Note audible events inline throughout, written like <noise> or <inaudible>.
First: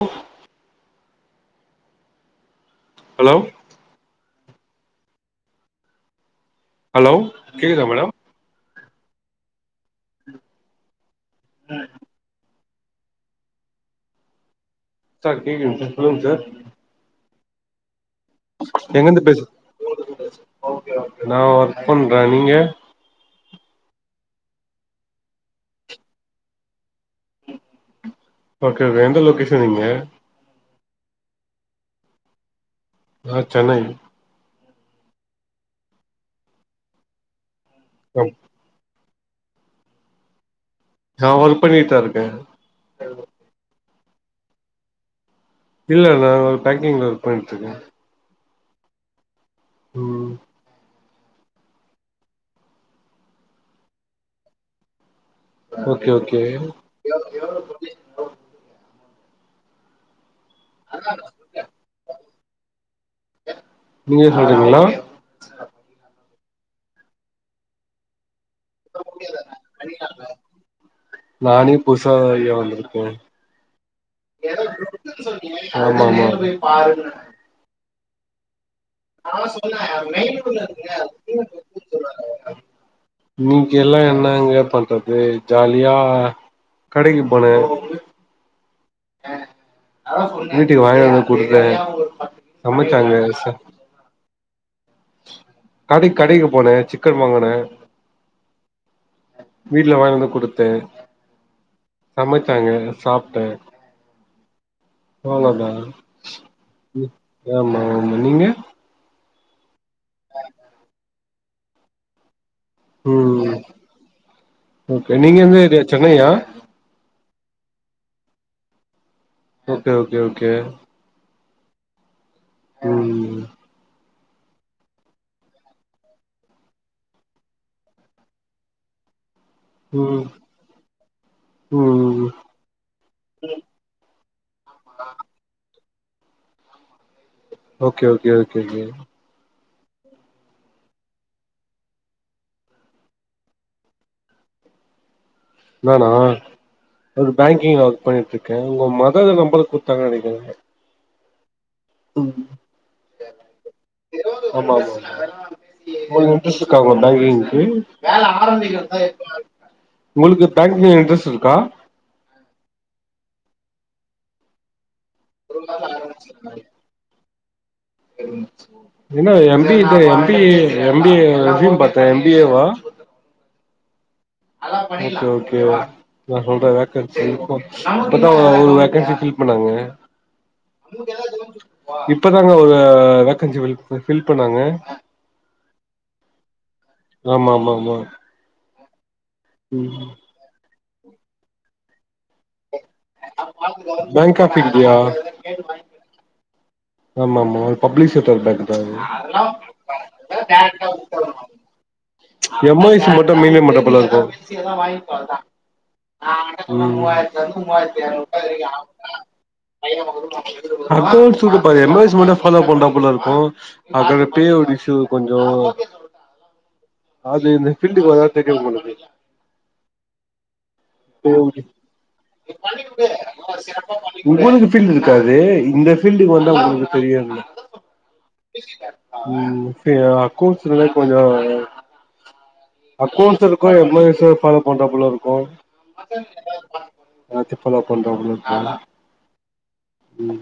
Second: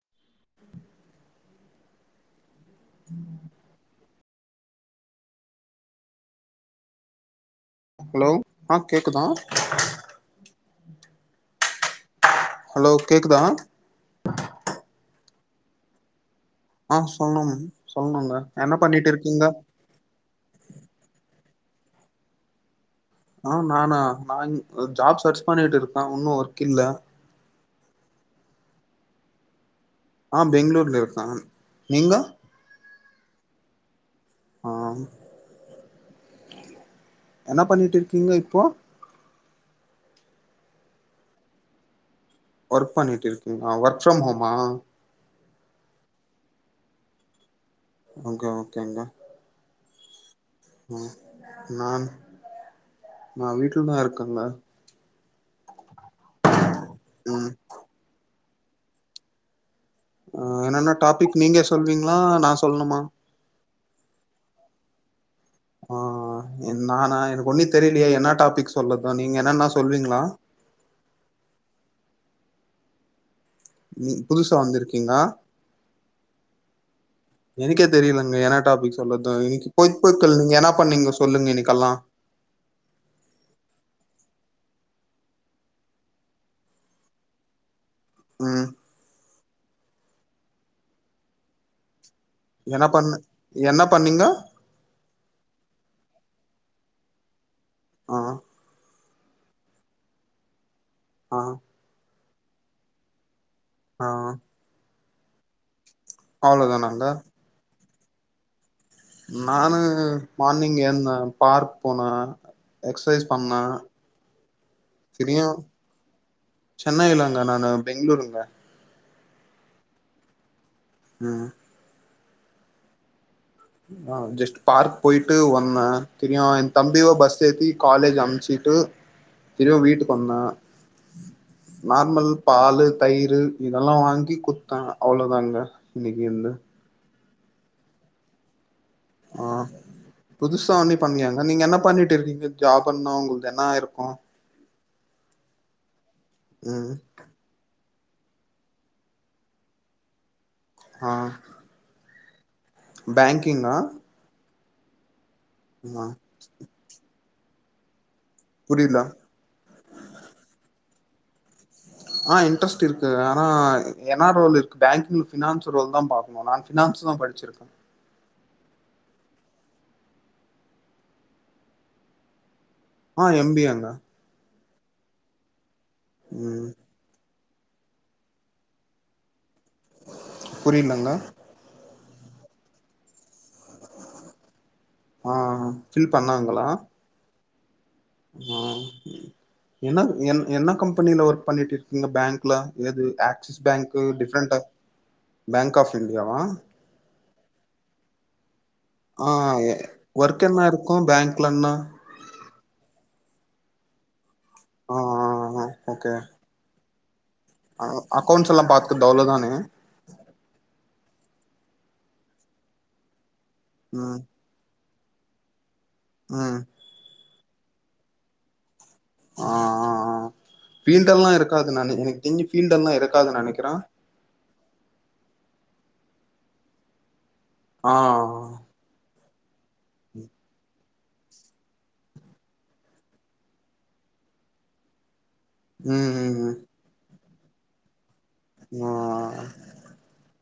அ hello ம் hello கேக்தா madam hello ஆ கேட்குதா அ ஹலோ கேக்குதா சார் கேக்குதுங்க சார் சொல்லுங் சார் ஆ சொன்னோம் எங்கந்து பேசு ஆ பண்ற நீங்க ஆ நானா நா ஜாப் சர்ச் பண்ணிட்டு இருக்கே ஒன்னு ஒர்க் இல்ல ஓகே ஓகே எந்த லொகேஷன் நீங்க ஆ பெங்களூர்ல இரு ஆ நீங்க நா சென்னை ஆ என்ன பண்ணிட்டு இருக்கீங்க இப்போ நா ஒர்க் பண்ணிட்டு தா இருக் ஒர்க் பண்ணிட்டு இருக்கீங்களா ஒர்க் ஆமா இல்ல இல்ல ஒரு பேங்கிங்ல ஒர்க் பண்ணிட்டுருக்கே <unintelligible> ஓகேங்க ம் ம் நான் நா வீட்டுலதா இருக்கேங்க ஓகே ஓகே ம் <unintelligible> அ என்னன்ன டாபிக் நீங்க சொல்வீங்களா நான் சொல்லணுமா நீங்க சொல்றீங்களா ஆ நானா எனக்கு ஒன்னி தெரியலையே என்ன டாபிக் சொல்லது நீங்க என்னன்னா சொல்வீங்களா நானே புசா எடுத்தேன் நீ புதுசா வந்திருக்கீங்க ஆமா ஆமா எனக்கே தெரியலங்க என்ன டாபிக் சொல்லது இன்னைக்கு பொய்பொருட்கள் நீங்க என்ன பண்ணீங்க சொல்லுங்க இன்னைக்கெல்லா இன்னைக்கு எல்லா என்னங்க பண்றது ஜாலியா கடைக்கு போனேன் ம் வீட்டுக்கு வாயேன் குடுக்குறேன் என்ன பண் என்ன பண்ணீங்கோ கடை கடைக்கு போனேன் சிக்கன் வாங்குனேன் ஆ வீட்டுல வாங்கி வந்து குடுத்தேன் ஆ சமைச்சாங்க சாப்ட்டேன் ஆ அவ்ளோ தான் அவ்ளோதானாங்க என்னங்க நான்னு ம் மார்னிங் என்னா பார்க் போனா எக்சைஸ் ம் பண்ணி ஓகே நீங்க செரியும் எந்த ஏரியா சென்னையா சென்னைல அங்க நா நா பெங்களூருங்க ஓகே ஓகே ஓகே ம் ம்ம் ஆ ஜஸ்ட் பார்க் போயிட்டு வந்தேன் திரிபியும் என் தம்பிய பஸ் ஏத்தி காலேஜ் அனுப்ச்சுட்டு திரும்ப வீட்டுக்கு ம் வந்தான் ம் நார்மல் பால் தயிர் இதெல்லாம் வாங்கி குத்தான் அவ்ளோதாங்க எனக்கு எந்த ஓகே ஓகே ஓகே ஓகே புதுசா உண்ணி பண்ணாங்க நீங்க என்ன பண்ணிட்டு இருக்கீங்க ஜாபனா உங்கது என்ன இருக்கு நானா ம் ஒரு பேங்கிங் ஆ பண்ணிட்டு இருக்கே உங்க மதர் தா நம்பர் குடுத்தாங்கனு நெனக்குறே ஆ ம் பேங்கிங்கா ஆமாமா ஆ ஒங்களுக்கு இன்ஸ்ரட்ருக்கா பேங்கிங் உம் <unintelligible> வேல புரில ஆரம்பிக்கான் எப்ப உங்களுக்கு பேங்கிங் ஸ் இருக்கா ஆ இன்ட்ரெஸ்ட் இருக்கு ஆனா என்னா ரோல் இருக்கு பேங்கிங்க ஃபினான்ஸ் ரோல் தா பாக்கணு நா ஃபினான்ஸ் தா படிச்சிருக்கே ஆ <inaudible> ன்ன M B M B M B M B A வா ஆ எம் பி ங்க ஓகே ஓகே நா சொல்றே ம் வேக்கன்ஸி இப்பதா ஒரு வெக்கன்ஸி ஃபில் பண்ணாங்க புரிலங்க இப்பதாங்க ஒரு வேக்கன்சி ஃபில் பண்ணேங்க ஆ ஃபில் ஆம ஆமா ஆமா உம் என்ன ம் என் என்ன கம்ப கம்பனியில ஒர்க் பண்ணிட்டு இருக்கீங்க பேங்க் ல ஏது பேங்க் ஆப் இன்டியா ஆ ஆமா ஆமா ஒரு பப்ளிசிட்டர் பேங்க் தா ஆ எ ஒர்க் என்ன இருக்கும் பேங்க்லனா எம் ஐ சி மட்டும் மெயின்டெய்ன் பண்ற போல இருக்கும் சிலதா ஆ வாங்கிபா அதுதா ஆ ஆ ஓகே <inaudible> பாய் <inaudible> அ அக்கௌண்ட்ஸ் எல்லா பாத்துக்குறது அவ்ளோதானே <unintelligible> எம் ஐ சி மட்டு ஃபாலோ பண்ற மாரி இருக்கும் அப்ப வெப்பயோடிஷு கொஞ்சோ அ அது இந்த ஃபீல்டுக்கு வந்த தெரியு உங்ளுக்கு ஆ ஆ ஆ ஃபீல்டெல்லா பே அவுட் இருக்காது நானி எனக் தெஞ்சி ஃபீல்டெல்லா இருக்காதுன் நெனைக்கிற உங்களுக்கு ஃபீல்டு இருக்காது இந்த பீல்டுக்கு வந்தா உங்ளுக்கு தெரியாதுல்ல ஆ ஆ ஆ அவன் <unintelligible> அக்கவுண்ஸ் ரே கொஞ்சோ அக்கவுண்ஸ் இருக்கும் எம்ளாய்ஸ்ஸ ஃபாலோ பண்றாப்ல இருக்கும் ம் ம் <unintelligible> ராத்திரி ஃபாலோ பண்றாங்களோ உ ஆ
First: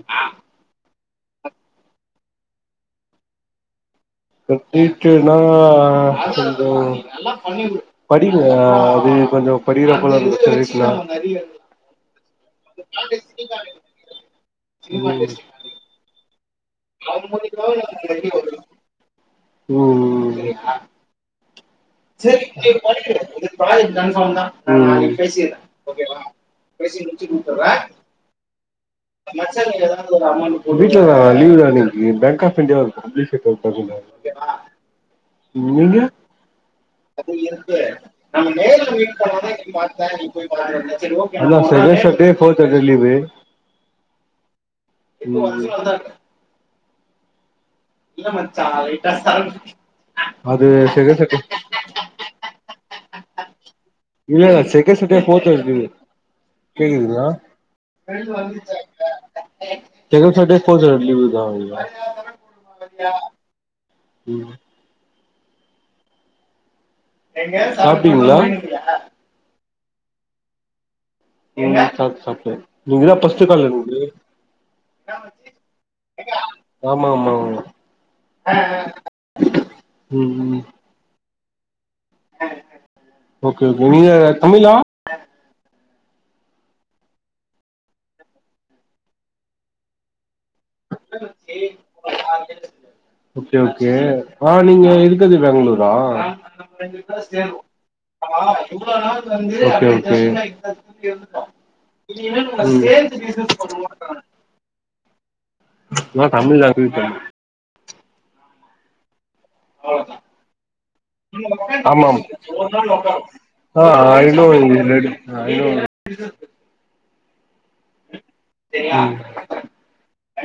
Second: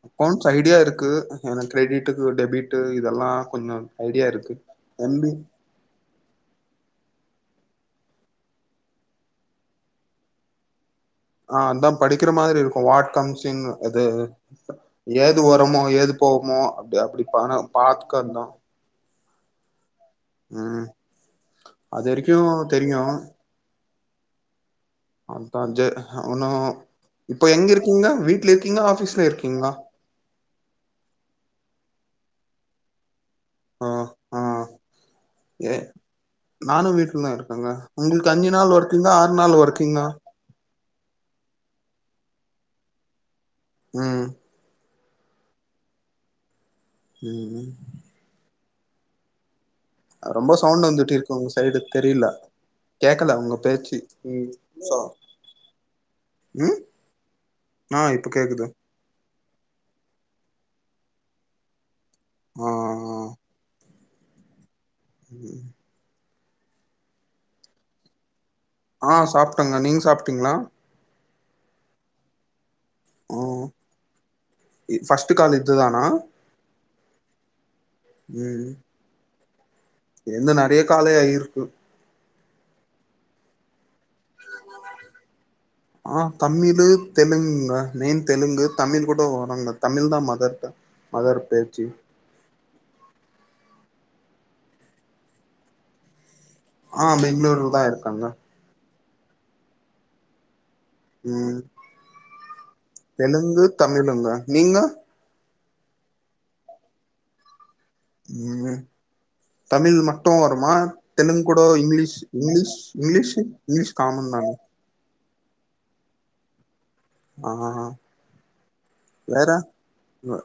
அக்கவுண்ட்ஸ் ஐடியா இருக்கு ஏனா கிரெடிட்டுக்கு டெபிட்டு இதெல்லா கொஞ்சோ ஐடியா இருக்கு எம் பி கத்திகேனா கொஞ்சோ படிக்கனு அது கொஞ்சோ படிக்கிற போல இருந்துச்சி பிரைவேட்னா ஆ அத்தா படிக்கிற மாரி இருக்கும் வாட் கம்ஸிங் அது ம் ஏது வருமோ ஏது போ மா அப்டியா அப்டி பானா பாத்கர்தா ம் ம் ம் அது வரைக்கு செரி தெரியு இப்ப <unintelligible> கன்ஃபார்ம் தா ஆ ஆ அதா ஜ ஒன்னு இப்போ எங்க இருக்கீங்க வீட்ல இருக்கீங்களா ஆஃபீஸ்ல இருக்கீங்களா வீட்ல லீவு தா இன்னிக் நீ பேங்க்ஆஃப் இண்டியா ஆ ஆ வா ஏ <unintelligible> <unintelligible> நானு வீட்டுலதா இருக்கேங்க உங்களுக்கு அஞ்சு நாள் ஒர்க்கிங்கா ஆறு நாள் ஒர்க்கிங்கா <unintelligible> ம் ம் ம் ம் இல்ல மச்சா லைட்டா சர்க் ரொம்ப சவுண்ட் வந்துட்டு இருக்கு உங்க சைடு தெரியல கேக்கல உங்க பேச்சி இல்ல second Saturday fourth Saturday leave ம் கேக்குதுங்களா ஆ இப்ப கேக்குது <unintelligible> ஆ ஆ ம் ம் சாப்பிடிங்களா ஆ சாப்ட்டங்க நீங் சாப்ட்டீங்களா ஆ சாப் சாப்டே நீங்கதா ஆ பஸ்ட் கால் என்து ஃபர்ஸ்ட் கால் இதுதானா ஆமா ஆமா ஆமா ஆ ஆ எனது நெறைய கால ஆயிரு ம் ஓகே ஓகே நீங்க தமிழா ஆ தமிழ் தெலுங்குங்க நெயன் தெலுங்கு தமிழ் கூட வராங்க தமிழ் தா மதர் டங் மதர் பேச்சி ஓகே ஓகே ஆ நீங்க இருக்குது பேங்ளூரா ஆ <unintelligible> சேர்வோ பெங்களூர்ல தா இருக்காங்க ஆமா எவ்ளோ நாள் ஓகே ஓகே ம் தெலுங்கு தமிழுங்க நீங்க நா தமிழ் லாங்வேஜ் ம் தமிழ் மட்டு வருமா தெலுங்கு கூட ஆமா இங்கிலீஷ் இங்கிலீஷ் ஆமா இங்கிலீஷ் ஆ இங்கிலீஷ் ஐ காமன் நோ தானே இங்கிலீஷ் ரெண்டு ஐ நொவ் இங்கிலிஷ் அ அ ஹ வேற வ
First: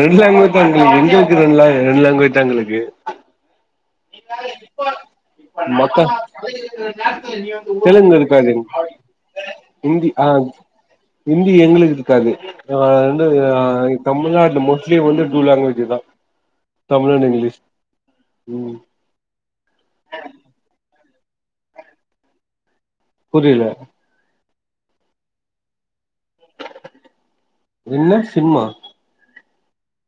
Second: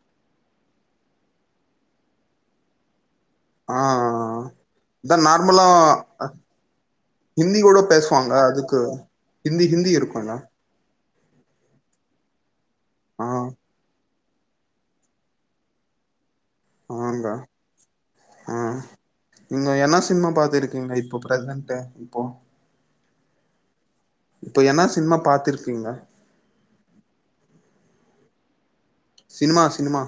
ரெண்டு லாங்குவேஜ் தா எங்களுக்கு எங்களுக்கு ரெண் லா ரெண் லாங்குவேஜ் தா எங்களுக்கு ஆ இதா நார்மலா மொத்த ஹிந்தி கூட பேசுவாங்க தெலங்கிருக்காது அதுக்கு ஹிந்தி ஹிந்தி இந்தி ஆ இருக்குங்க ஹிந்தி எங்களுக் இருக்காது ஆ ரெண்டு <unintelligible> தமிழ்நாட்ல மோஸ்ட்லி வந்து டூ லாங்குவேஜு தா தமிழ் அன்ட் ஆங்க இங்லிஷ் ஆ நீங்க என்ன சினிமா பாத்துருக்கீங்க இப் ப பிரசன்ட்ட இப்போ புரியில இப்ப என்ன சினிமா பாத்திருக்கீங்க? என்ன சிம்மா சினமா சினிமா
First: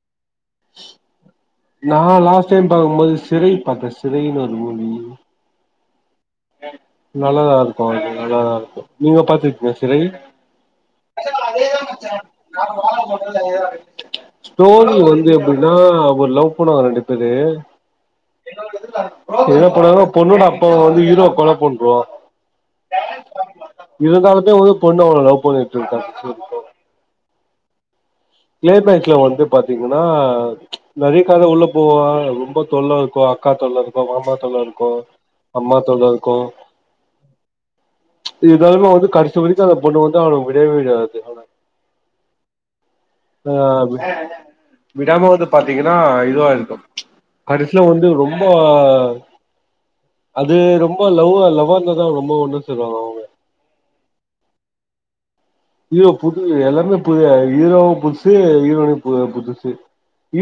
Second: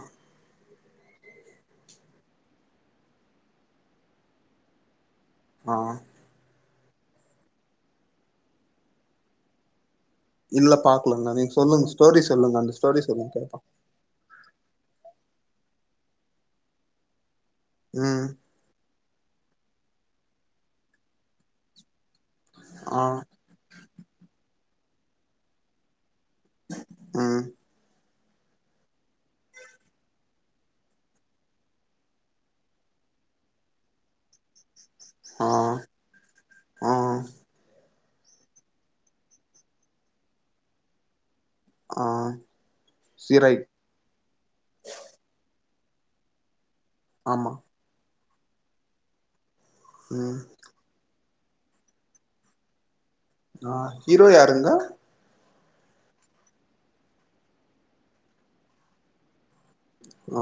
நா லாஸ்ட் டைம் பாக்கும்போது சிறை பாத்தே சிறைனு ஒரு மூவி ஆ நல்லாதா இருக்கு அது நல்லாதா இருக்கு நீங்க பாத்துருக்கீங்க சிறை இல்ல பாக்கலங்க நீங்க சொல்லுங்க ஸ்டோரி சொல்லுங்க அந்த ஸ்டோரி சொல்லுங்க கேப்ப ஸ்டோரி வந்து என் னன்னா ஒரு லவ் பண்ணுவாங்க ரெண்டு பேரு ம் என்ன பண்ணுவாங்கனா பொண்ணோட அப்பாவ வந்து ஹீரோ கொல பண்ருவா ஆ இருந்தாலுமே வந்து பொண்ணு அவன லவ் பண்ணிட்டுருக்கா <unintelligible> ம் க்ளைமேக்ஸ்ல வந்து பாத்தீங்கனா நகைக்காக உள்ள போவா ரொம்ப தொல்ல இருக்கு அக்கா தொல்ல இருக்கு மாமா தொல்ல இருக்கு ஆ அம்மா தொல்ல இருக்கு ஆ இருந்தாலுமே வந்து கடைசி வரைக்கு அந்த பொண்ணு வந்து அவன விடவே விடாது அவன ஆ ஆ சிரை விடாம வந்து பா த்திங்கனா இதுவா இருக்கு ஆமா கடைசில வந்து ரொம் ப ம் அது ரொம்ப லவ்வா லவ்வா இருந்ததா ரொம்ப ஒண்ணு சொல்லுவாங்க அவங்க ஆ ஹீரோ யாருங்கா ஹீரோ புது எல்லாமே புது ஹீரோவும் புதுசு ஹீரோயினி புது புதுசு து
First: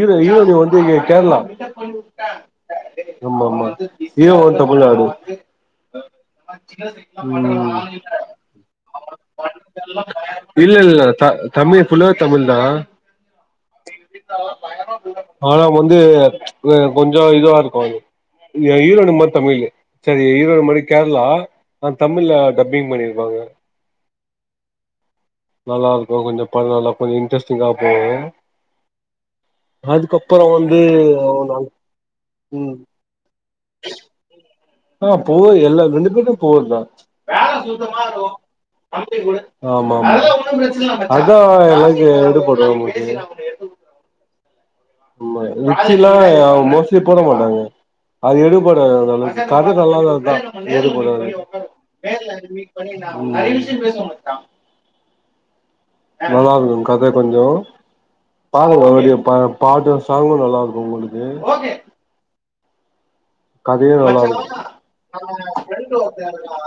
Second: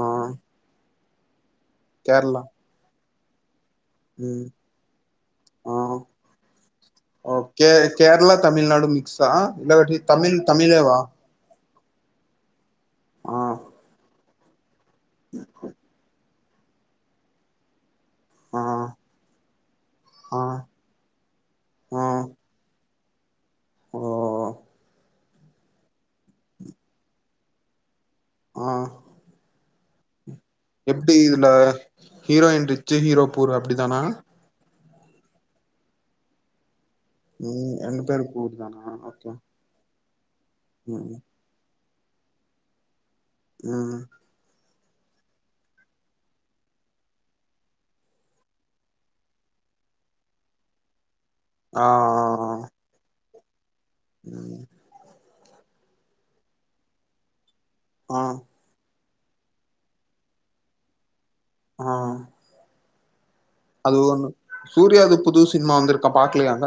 ஆ ஹீரோயினி வந்து இங் கேரளா கேரளா ம் ஆமா ஹீரோ ம் வந்து தமிழ்நாடு ஆ கே கேரளா தமிழ்நாடு மிக்ஸா இல்ல இல்ல இல்ல தா தமிழ் ஃபுல்லாவே தமிழ்தா ஆ இந்தரு பயங்கரமா ஆனா வந்து வே கொஞ்சோ இதுவா இருக்கு ஆ அது ஹீரோயி மட்டு தமிழு சரி ஆ ஹீரோன்யினு மட்டு கேரளா நா தமிழ டப்பிங் பண்ணிரு வாங்க ஓஓஓ நல்லா இருக்கு கொஞ்சோ படல்லா கொஞ்சோ இன்ட்ரெஸ்ட்டிங்கா போவு ஆ அதுக்கப் எப்பிடி இதுல ஹீரோயின் ம் ரிச்சி ஹீரோ புர அப்பிடிதானா ஆ புவரு எல்லா ரெண்டுபேருமே புவருதா ம் ரெண்டு பேரு புவருதானா ஓகே மா மா ம் அதா ட் எடு போடு உனக்கு ம் ம்மா ரிச்சில்லா அவங்க மோஸ்லி போட மாட்டாங்க அது எடுபடாது அந்தலுக்கு கத நல்லாருந்தா எடுபடது ஆ நேர்ல அது மீட்பண்ணி நா <unintelligible> த்து பேசவே மச்சா ஆ நல்லாருக்கு கத கொஞ்சோ ஆ <unintelligible> ப பாட்டு சாங்கு நல்லாருக்கு உங்களு க்கு ஆ அது ஒன்னு சூர்யாது புது சினிமா வந்துருக்கா பாக்லயாங்க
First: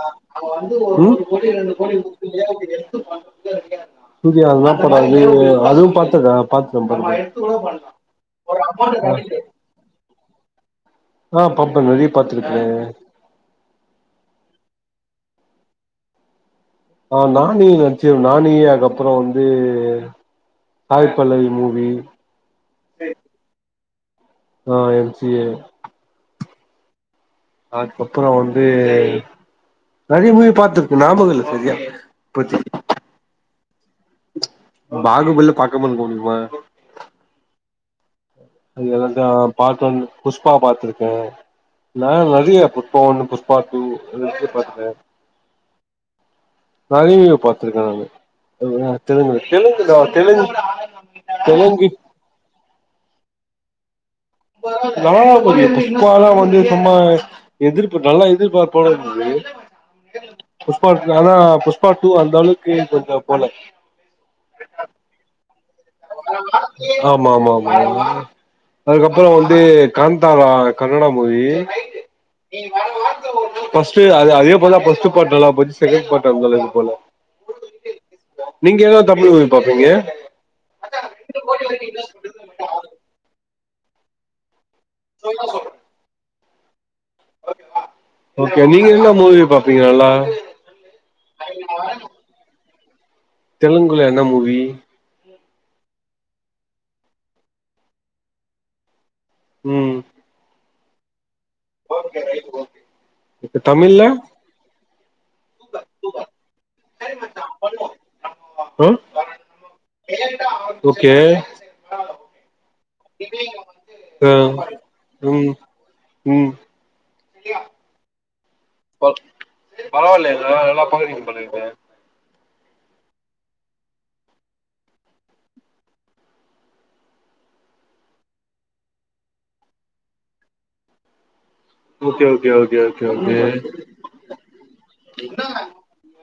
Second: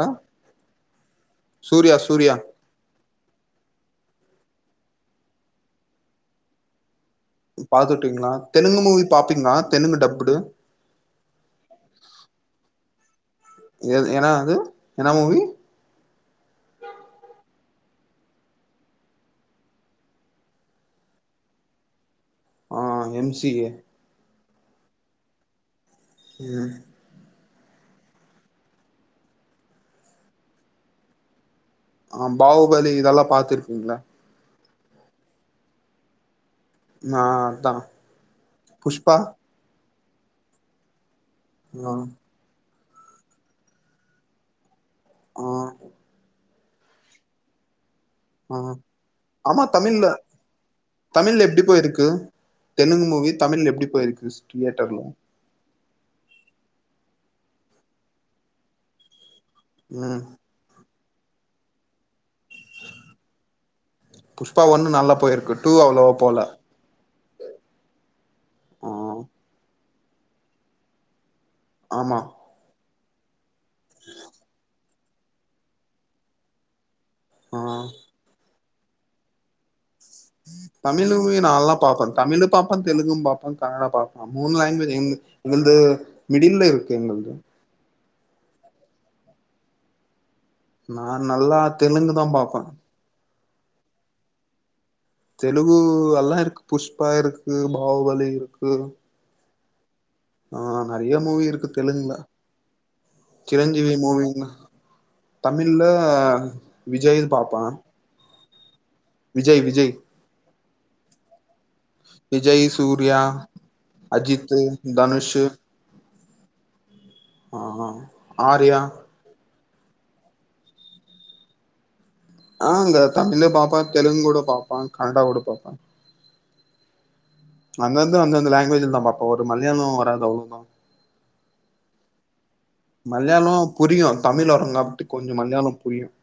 ம் பொண்ணுக்கு ரெண்டு கோழிய குடுத்துட்டு ஏங்குர சூர்யா என்னாப் படொ அது அதுவு பாத்துருக்கே பாத்துட்டே <unintelligible> பாத்துட்டீங்ளா தெலுங்கு மூவி பாப்பீங்ளா தெலுங்கு டப்புடு ஆ பாப்பே நெறைய பாத்துருக்கே எ எனா அது என்ன மூவி ஆ நானி நட்ச்ச நானி அதுக்கப்றோ வந்து சாய் பல்லவி மூவி ஆ எம் சி ஏ ஆ எம் சி ஏ ம் அக்கப்புறோ வந்து நெறைய மூவி பாத்திருக்கு ஞாபகொ இல்ல சரியா ஆ இப்போதைக்கு பாகுபலி இதெல்லா பாத்துருக் கீங்ளா பாகுபலில பாக்காம இருக்க முடிமா நா அதா புஷ்பா அது <unintelligible> புஷ்பா பாத்திருக்கே ஆ ல நறைய பு ஷ்பா ஒன்னு புஷ்பா டூ எல்லாத்தையு பாத்துட்டே ஆ நறைய பாத்திருக்கே நானு ஆ <unintelligible> தெலுங்கு ஆமா தெலுங்குல தமிழ்ல தெலுங் தமிழ்ல எப்டி தெலுங்கி போயிருக்கு தெலுங்கு மூவி தமிழ்ல எப்டி போயிருக்கு தியேட்டர்ல நல்லாதா போது புஷ்பால்லா வந்து சும்மா எதிர்ப்பு நல்லா எதிர்பார்ப்போட இருந்தது ம் பாக்கு ஆனா புஷ்பா டூ அந் <unintelligible> போல புஷ்பா ஒன்னு நல்லா போயிருக்கு டூ அவ்ளோவா போல ஆம் ஆமா ஆமா ஆமா ஆ ஆ அதுக்க வந்து காந்தாரா கன்னடா மூவி நைட்டு ஆமா நீ வா வா <unintelligible> ஃபஸ்ட்டு அதே போல ஃபஸ்ட்டு போட்டாலா போ செகண்ட் போட்ட இருந்து போல ஆ நீங்க ஏதாது தமிழ் மூவி பாப்பீங்க தமிழுமே நா எல்லா பாப்பேன் தமிழும் பாப்பேன் தெலுங்கும் பாப்பேன் கனடா பாப்பன் மூன்னு லாங்குவேஜ் இங் வந்து மிடின் தேவ் பே மெண்ட ஓகே நீங்க என்ன மூவி பாப்பீங்க நல்லா நா நல்லா தெலுங்கு தான் பாப்பன் தெலுங்குல என்ன மூவி தெலுங்கு எல்லா இருக்கு புஷ்பா இருக்கு பாகுபலி இருக்கு ம் ஆ நெறைய மூவி இருக்கு தெலுங்குல இப்ப சிரஞ்சீவி தமிழ்ல மூவி தமிழ்ல விஜய் பாப்பான் ஆ விஜய் விஜய் ஓகே விஜய் சூர்யா ஆ அஜித்து தனுஷ்சு ம் ம் ஆ ஆ ஆர்யா பரவாயில்லயேங்க நல்லா பாக்குறீங்க போல இருக்கு ஆ அங்க தமிழ் பாப்பன் தெலுங்குட பாப்பான் கனடாவோட பாப்பன் அந்தந்து அந்தந்த லாங்குவேஜ்ல தான் பாப்பான் ஒரு மலையாளம் வராது அவ்ளோவா okay okay okay okay okay Malayalam புரியும் தமிழ் வரங்காட்டு கொஞ்சம் மலையாளம் புரியும்